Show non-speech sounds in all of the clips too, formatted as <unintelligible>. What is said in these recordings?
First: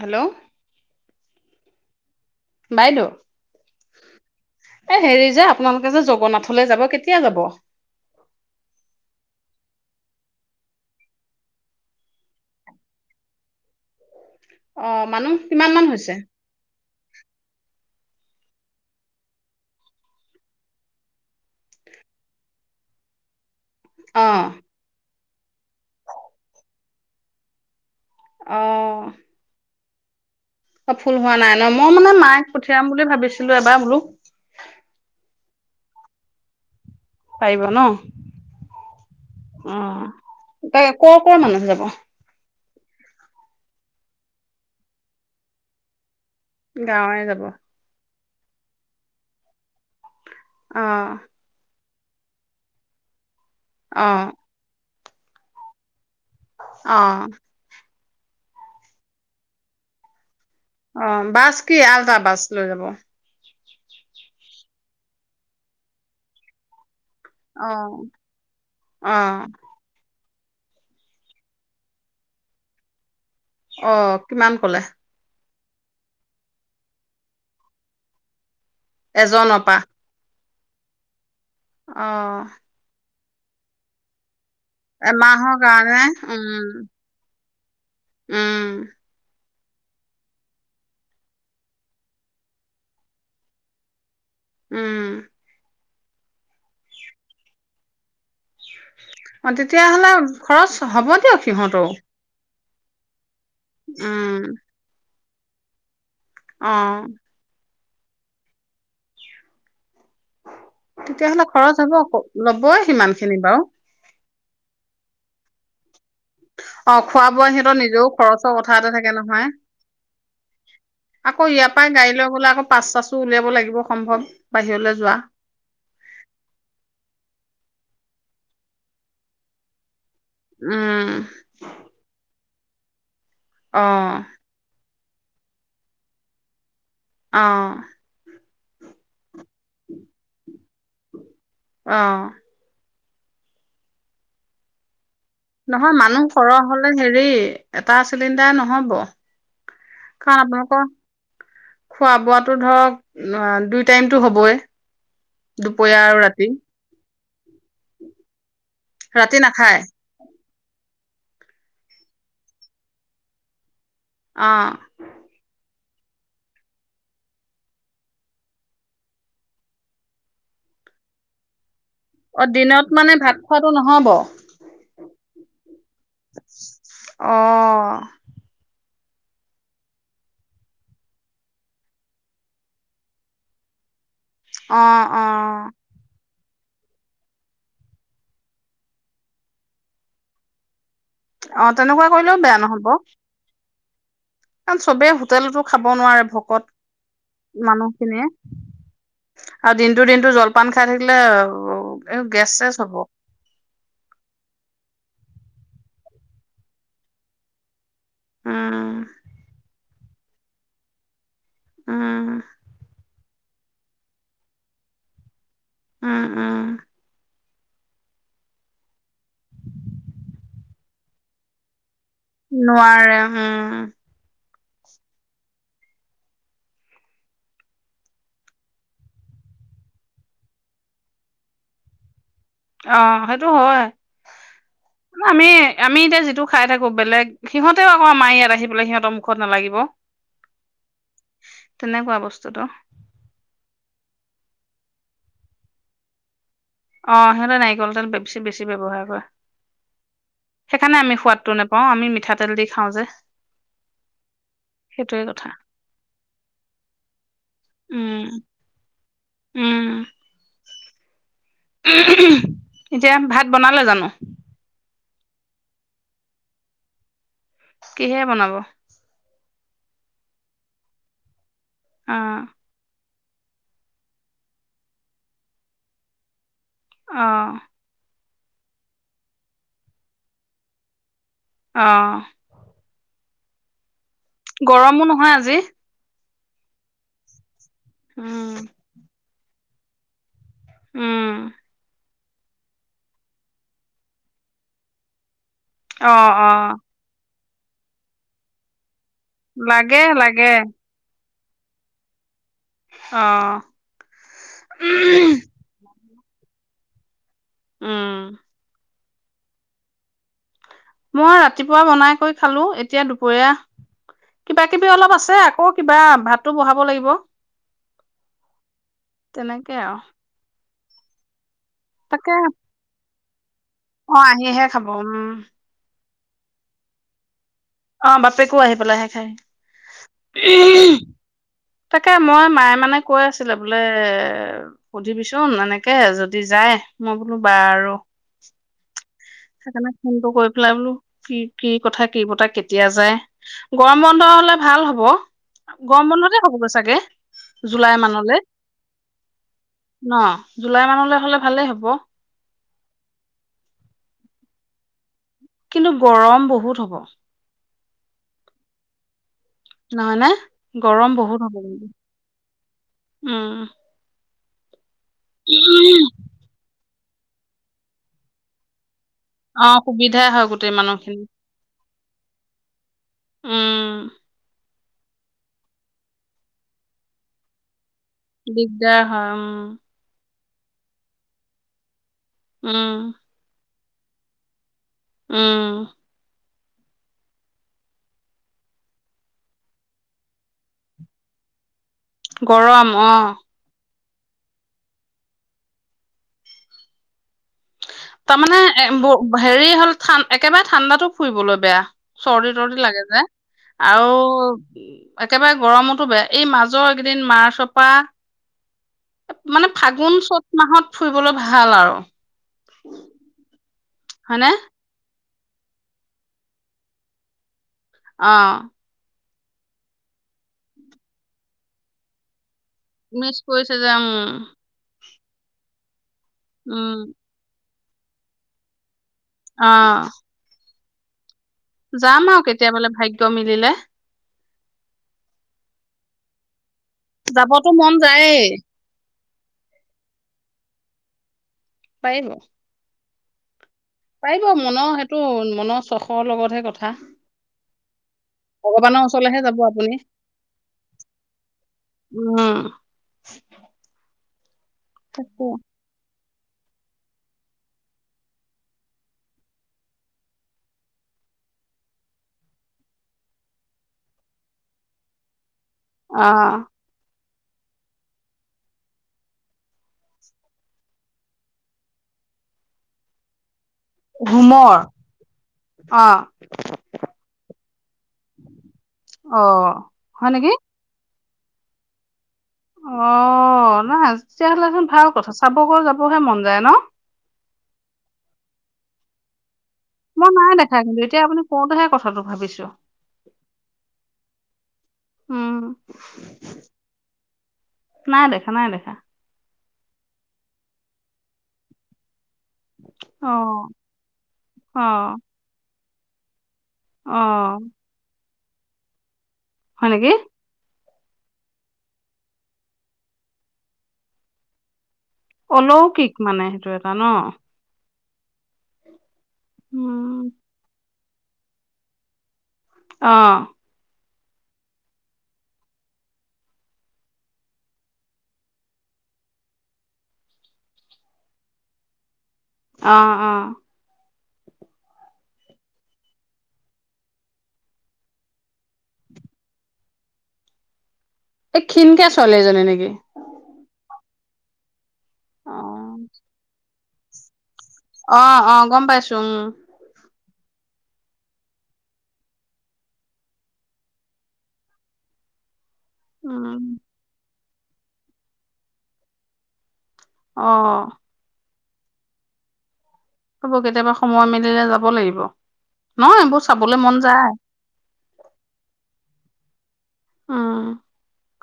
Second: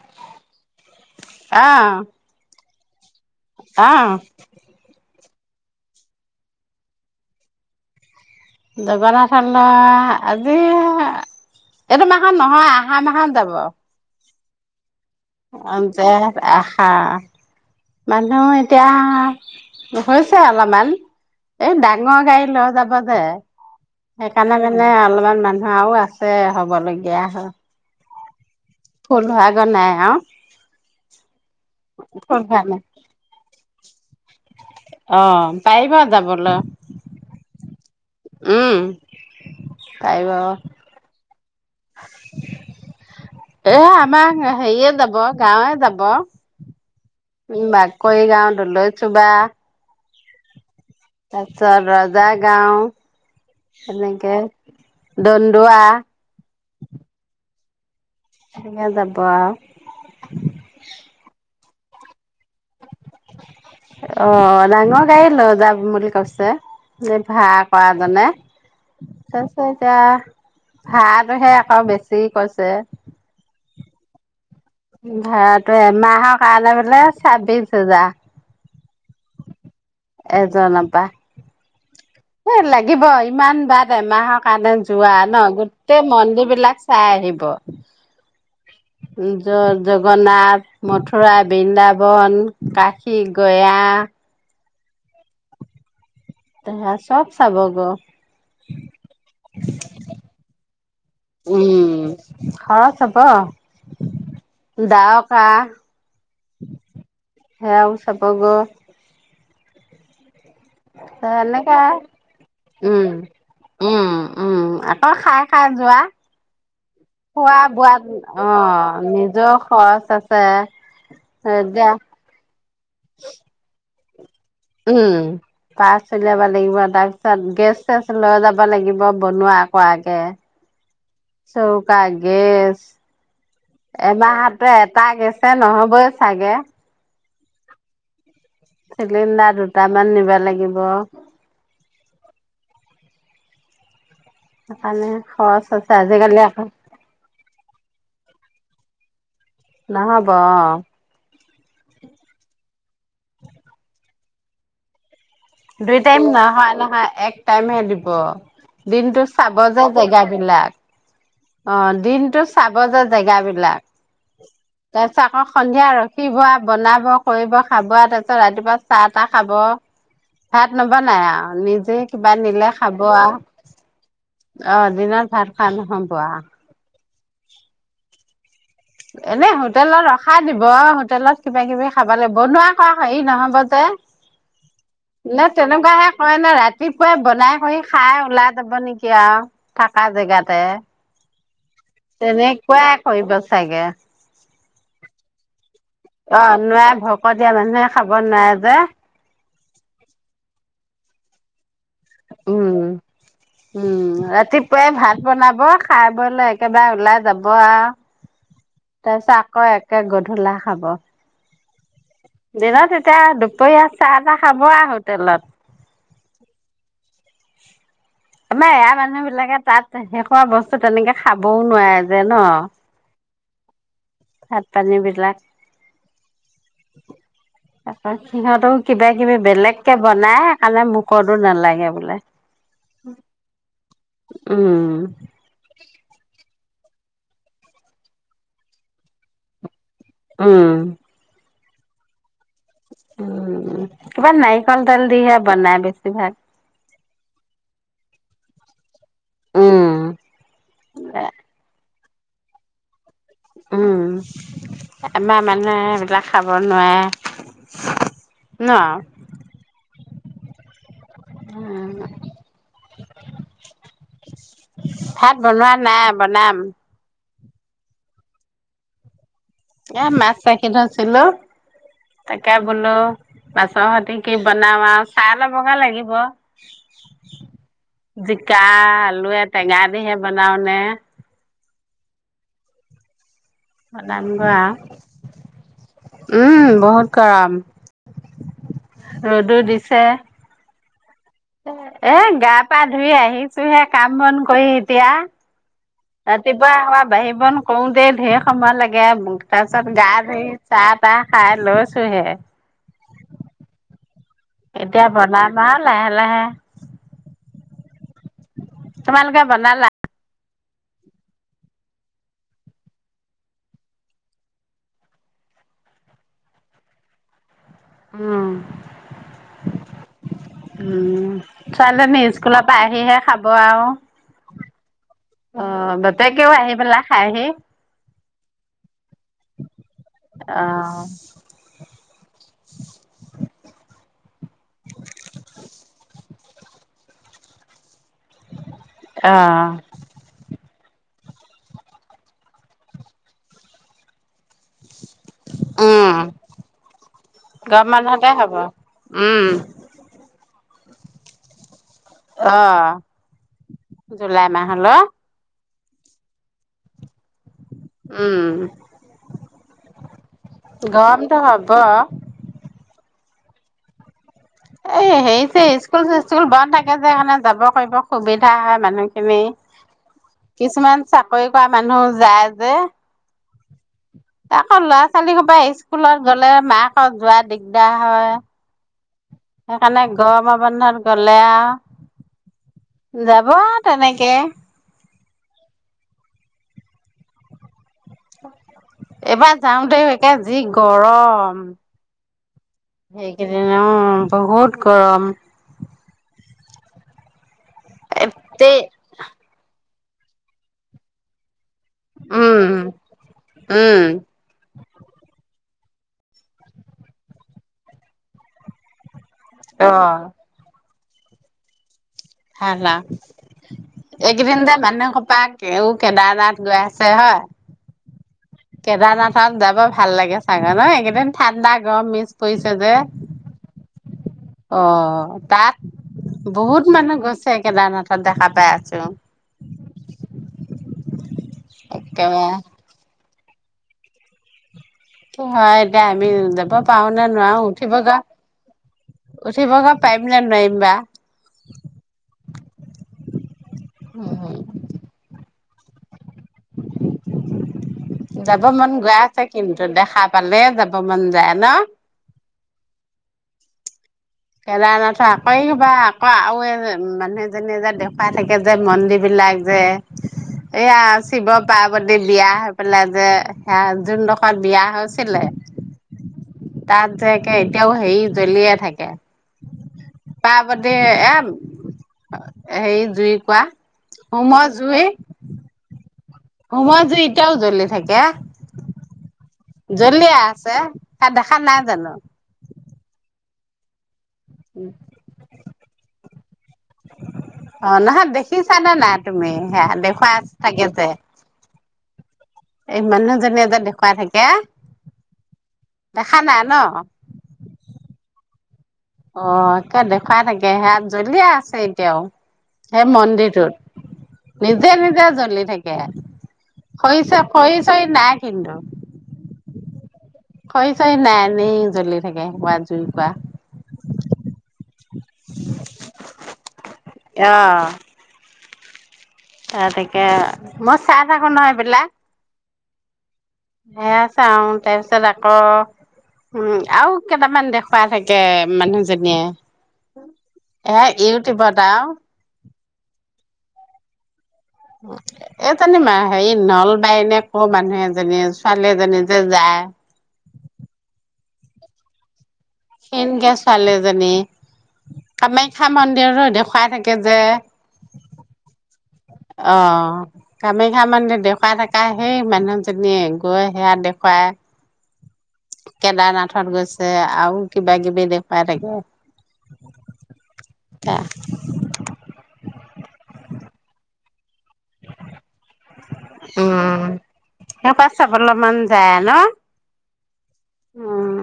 Hello অ' বাইদ, এ অ', হেৰি যে, আপোনালোকে যে জগন্নাথলৈ যাব কেতিয়া যাব? জগন্নাথলৈ আজি এইটো মাহত নহয় আহা মাহত যাব। অ মানুহ কিমান মান হৈছে <inaudible> মানুহ এতিয়া হৈছে অলপমান, এই ডাঙৰ গাড়ী লৈ যাব যে অ সেইকাৰণে মানে অলমান মানুহ আও আছে হ'বলগীয়া অ ফুল ধৰাগে নাই। হা, ক ফুল হোৱা নাই। মই মানে মায়ক নাই পঠিয়াম বুলি ভাবিছিলো এবাৰ বোলো। অ' পাৰিবা যাবলে। পাৰিবা ন, উম' তাইবা। কোৱা মানে যাব। এ আমাৰ হেৰিয়ে যাব গাঁৱে যাব। গাঁৱে যাব। কৰি গাওঁ দলদৈ চুবা, অ তাৰপিছত ওজা গাঁও, অ এনেকে দণ্ডোৱা, অ', সেনেকে যাব আৰু। অ' বাছ কি আল্ট্ৰা বাছ লৈ যাব। অ' ডাঙৰ গাড়ী লৈ যাম বুলি কৈছে। ভাৰা কৰা জনে অ তাৰপিছত এতিয়া ভাৰটোহে আকৌ বেছি কৈছে। অ' কিমান কলে ভাৰাট এ মাহ কাৰণে বোলে ছাব্বিশ হাজাৰ। এজনপা এজন পা। অ সেই লাগিবই। ইমান বাদ এমাহক কাৰণে যোৱা ন এমাহৰ কাৰণে গোটেই উম মন্দিৰ বিলাক চাই আহিব। উম উম', জগন্নাথ, মথুৰা, বৃন্দাবন, কাশী গয়া, উম', তে চব চাবগৈ। অ' তেতিয়াহ'লে খৰচ হ'ব দিয়ক সিহঁতও। উম খৰচ হব। উম, কাহ, অ', সেয়াও চাব গৈ। তেতিয়াহ'লে এনেকে খৰচ হ'ব আকৌ ল'বই উম সিমান খিনি বাৰু। উম উম, আকৌ খাই- খাই যোৱা অ ', খোৱা বোৱা সিহঁতৰ বোৱাত নিজেও অ খৰচৰ কথা এটা থাকে নহয়। নিজৰ খৰচ আছে আকৌ ইয়াৰ পৰাই এতিয়া গাড়ী লৈ গলে আকৌ পাচ- চাচো উলিয়াব লাগিব। সম্ভৱ। বাহিৰলৈ যোৱা উম ', পাচ উলিয়াব লাগিব তাৰপিছত গেছ, - চব লৈ যাব লাগিব বনোৱা কৰাকে। উম', অ <unintelligible> এমাহতে এট, তাৰ গেছে নহ'বই চাগে। অ, চিলিণ্ডাৰ, দুটামান নিব লাগিব। অ, সেইকাৰণে, খৰচ আছে নহয় মানুহ আজিকালি সৰহ আকৌ হলে হেৰি এটা চিলিণ্ডাৰ, দা নহ'ব। নহ'ব কাৰণ অ', আপোনালোকৰ খোৱা- বোৱোতো ধৰক, - অ', দুই টাইমটো হ'বই। দুপৰীয়া দুই- আৰু টাইম ৰাতি নহয়, নহয় এক টাইম হে দিব। দিনতটো ৰাতি চাব নাখায় যে জেগা বিলাক। অ ', দিনতটো চাব যে জেগাবিলাক। অ তাৰ পিছত আকৌ সন্ধি, এয়া ৰখিবা, বনাব- কৰিব খাবা আৰু তাৰপিছত ৰাতিপুৱা চাহ- তাহ খাব। ভাত নবনাই আৰু নিজ, সি নিজে কিবা অ নিলে দিনত খাব মানে আৰু ভাত খোৱাটো নহব। অ', দিনত ভাত খোৱা নহব? আৰু। <inaudible> <inaudible> এনে হোটেলত ৰখাই দিব হোটেলত কিবা- -কিবি খাব লাগিব বনোৱা কৰা হেৰি নহব যে, অ অ ন, তেনেকুৱাহে হয় এনে, ৰাতিপুৱাই বনাই কৰি খাই ওলাই যাব নেকি আৰু থাকা জেগাতে। অ', তেনেকুৱা কৰিলেও বেয়া নহব। সাকে কাৰ চবে হোটেল ৰ অ নোৱাৰে ভক দিয়া মানুহে খাব মানুহখিনিয়ে নোৱাৰে যে আৰু দিনটো দিনটো জলপান খাই থাকিলে অ উম উম ৰাতিপুৱাই ভাত বনাব খাই বলে একেবাৰে ওলাই যাব আৰু উম তাৰপিছত আক এক ত গধূলা খাব উম দেনা তেতিয়া দু পয়া চাহ খাব আৰু হোটেলত উম উম আমাৰ এয়া মানুহ বিলাকে তাত শেষোৱা বস্তু তেনেকে খাবও নোৱাৰে যে ন নোৱাৰে উম ভাত পানীবিলাক তাৰপ সিহঁতো কিবা কিবি বেলেগকে বনাই কাৰণে মুখতো নালাগে বোলে অ সেইটো হয় উম, আমি আমি এতিয়া যিটো খাই থাকো বেলেগ সিহতেও আকৌ আমাৰ ইয়াত আহি পেলাই সিহঁতৰ মুখত নালাগিব অ তেনেকুৱা বস্তুটো উ কিবা নাৰিকল তেল দিহে বনাই বেছি ভাগ অ সিহঁতে নাৰিকল তেল বেছি বেছি ব্যৱহাৰ কৰে উম, সেইকাৰণে আমি সোৱাদটো নোপাও আমি পিঠাতেল দি খাওঁ যে উম সেইটোৱে এবাৰ কথা মানে এইবিলাক খাব নোৱাৰে উম ন উম উম, এতিয়া ভাত বনালে জানো ভাত বনোৱা নাই বনাম কিহে বনাব এ মাছ চাকাছিলো অ তাকে বোলো পাছৰ সতি কি বনাও আৰু চাইলবগে লাগিব আহ জিকা আলু টেঙা দিহে বনাও নে অ বনামগৈ আৰু গৰমো নহয় আজি উম বহুত গৰম উম অ দু দিছ <unintelligible> ছে উম এ গা পা ধুই আহিছোহে কাম বন কৰি এতিয়া অ অ <unintelligible> কৰোঁতে দেৰ সময় লাগে তাৰ পিছত লাগে গা ধুই লাগে চাহ তাহ খাই লৈছো হে অ এতিয়া বনাই না লাহে লাহে লাহে উম তোমালোকে বনালা মই ৰাতিপুৱা বনাই কৈ খালো এতিয়া দুপৰীয়া কিবা কিবি অলপ আছে আকৌ কিবা ভাতো বহাব লাগিব উম তেনেকে আৰু উম ছোৱালীজনী তাকে স্কুলৰ পৰাাই আহিহে খাব আৰু অ আহিহে খাব উম তাকেও আহি পেলাই খাইহি অ বাপেকো আহি পেলাই অ তাকে মই মায়ে মানে কৈ আছিলে বোলে সুধিবিচোন এনেকে যদি <unintelligible> অ সেইকাৰণে ফোনটো কৰি পেলাই বোলো কি কি কথা কি বতা কেতিয়া যায় গৰম বন্ধ হলে ভাল হব গৰম উম বন্ধতে হ'বগৈ চাগে গৰম জুলাই বন্ধতে মানলৈ হ'ব উম ন জুলাই মানলৈ হ'লে ভালেই হ'ব অ জুলাই মাহল কিন্তু গৰম বহুত হব উম নহয় নে গৰম বহুত হ'ব কিন্তু অ এ হেৰিছে স্কুল চিস্কুল বন্ধ থাকে কাৰণে যাব কৰিব সুবিধা হয় মানুহ অ সুবিধাই হয় গোটেই মানুহখিনি চাকৰি কৰা মানুহ যায় যে আহ আকৌ ল'ৰা ছোৱালী সোবাই স্কুলত গ'লে মাকত যোৱা দিগদাৰ হয় দিগদাৰ হয় উম সেইকাৰণে গৰমত বাৰ গলে উম যাব তেনেকৈ আঁহ এইবাৰ যাওঁ দে একে যি গৰম গৰম অঁ সেইকেইদিন অ বহুত গৰম তাৰমানে এতে হেৰি হ'ল ঠ একেবাৰে ঠাণ্ডাতো ফুৰিবলৈ বেয়া চৰ্দি উম তৰ্দি লাগে যে উম আৰু উ একেবাৰে গৰমতো বেয়া এই মাজৰ এইকেইদিন মাৰ্চৰ পৰা মানে অ ফাগুন চ'ত মাহত ফুৰিবলৈ ভাল আৰু ভাল আৰু হয়নে এইদিনকেইট যে মানে তাকেই কেদাৰনাথ গৈ আছে হয় অঁ তাত যাব ভাল লাগে ছাগে ন এইেইদিন ঠাণ্ডা গৰম মি পৰিছে যে মিচ কৰিছে যে উম অঁ তাত বহুত উম মানে গছে কেদাৰনাথত হাতত দেখা পাই আছো অঁ <unintelligible> যাম আৰু একেবাৰে কেতিয়াবা ভাগ্য মিলিলে হা এতিয়া আমি যাব পাৰো নে যাবতো মন যায় উঠিব পাৰিম নে নোৱাৰিম বা পাৰিবা পাৰিব উম মনৰ সেইটো মনত চশৰ লগতহে কথা যাব মন ভগৱানৰ যোৱা ওচৰলেহে আছে যাব কিন্তু আপুনি দেখা পালে যাব মন যায় ন উম কেদাৰনাথ ক তাকে আকৌ কিবা আক আৰু মানুহ এজনীয়ে যে দেখুৱাই থাকে যে মন্দিৰ বিলাক যে এইয়া শিৱ পাৰ্বতী বিয়া হৈ পেলাই যে সেয়া যোনডোখৰত বিয়া হৈছিলে অ তাত যেকে এতিয়াও হেৰি জ্বলিয়ে থাকে পাৰ্বতি এ হে জুই কুৰা ভোমৰ অ সুমত যে এতিয়াও জ্বলি থাকে অ হয় জলিয়ে নেকি আছে তাত দেখা নাই জানো অ নহজ তেতিয়াহলেচোন ভাল কথা চাবগৈ যাবহে মন যায় ন অ নহয় দেখিছানে নাই তুমি সেয়া মই দেখুৱাই নাই দেখা থাকে কিন্তু যে এতিয়া আপুনি কওঁতহে কথাটো ভাবিছো এই মানুহজনীয়ে যে দেখুৱাই থাকে উম দেখা নাই ন নাই দেখা নাই দেখা অ একে দেখুৱাই থাকে সে জ্বলিয়াই আছে এতিয়াও সেই অ মন্দিৰটোত অ নিজে নিজে জ্বলি থাকি এক অ হৈছে শৰীৰ চৰীৰ নাই খেে <inaudible> লদ হয়নেকি খৰি চৰি নাই এনেই জ্বলি থাকে কোৱা জুই কোৱা অলৌকিক মানে সেইটো এটা ন ত উম তাকে ম চাহ চাক নহয় পা অ সেয়া চাও তাৰপিছত আকৌ উম আৰু কেইটামান দেখুৱাই থাকে মানুহজনীয়ে এ ইউটিউবত আৰু আহ আহ এই জানি ম হেৰি নলবাই এনে কো মানুহ এজনী ছোৱালী এজনী যে যায় এই ক্ষিনকে চলে জনে নেকি ক্ষিনকে ছোৱালী জনি অ কামাখ্যা মন্দিৰৰো দেখুৱাই থাকে কে যে অ অ গম পাইছো উম অ কামাখ্যা মন্দিৰ দেখুৱাই থাকা সেই মানুহজনীয়ে, গৈ সেয়া দেখুৱাই উম কেদাৰনাথত গৈছে, আও কিবা কিবি দেখুৱাই থাকে। অ'। কেতিয়াবা সময় মিলে য মন উম, যায় সা পা চাবলে মন যায় ন'। উম উম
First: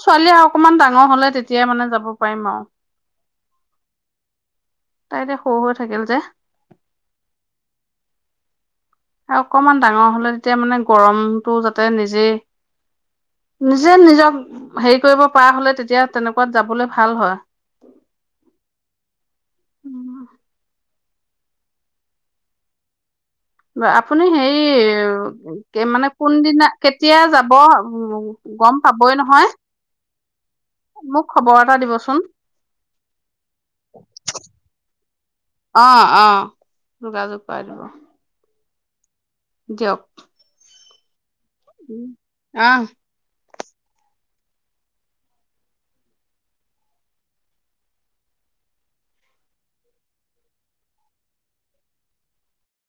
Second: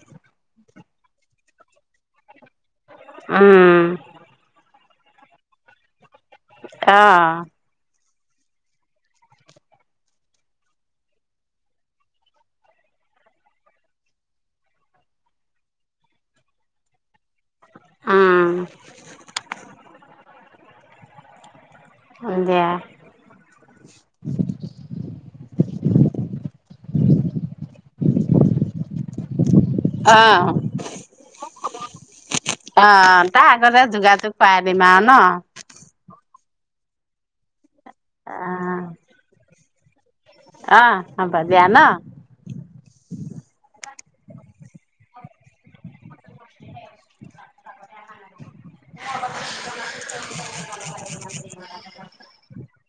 ছোৱালী আৰু অকমান ডাঙৰ হ'লে তেতিয়াই মানে যাব পাৰিম আৰু। উম। তাই এতিয়া সৰু হৈ থাকিল যে। অহ। আৰু অকমান ডাঙৰ হ'লে তেতিয়া মানে গৰমটো যাতে নিজেই, নিজে নিজক হেৰি কৰিব পৰা হ'লে তেতিয়া তেনেকুৱাত যাবলৈ ভাল হয়। উম। হয় দিয়ে। আপুনি হেৰি মানে কোনদিনা কেতিয়া যাব গম পাবই নহয় অহ মোক খবৰ এটা দিবচোন অহ তাৰ আগতে যোগাযোগ কৰাই দিম আৰু ন? অহ, অহ। যোগাযোগ কৰিব। আহ দিয়ক। অ'। হ'ব দিয়া ন'। আহ <inaudible> <inaudible>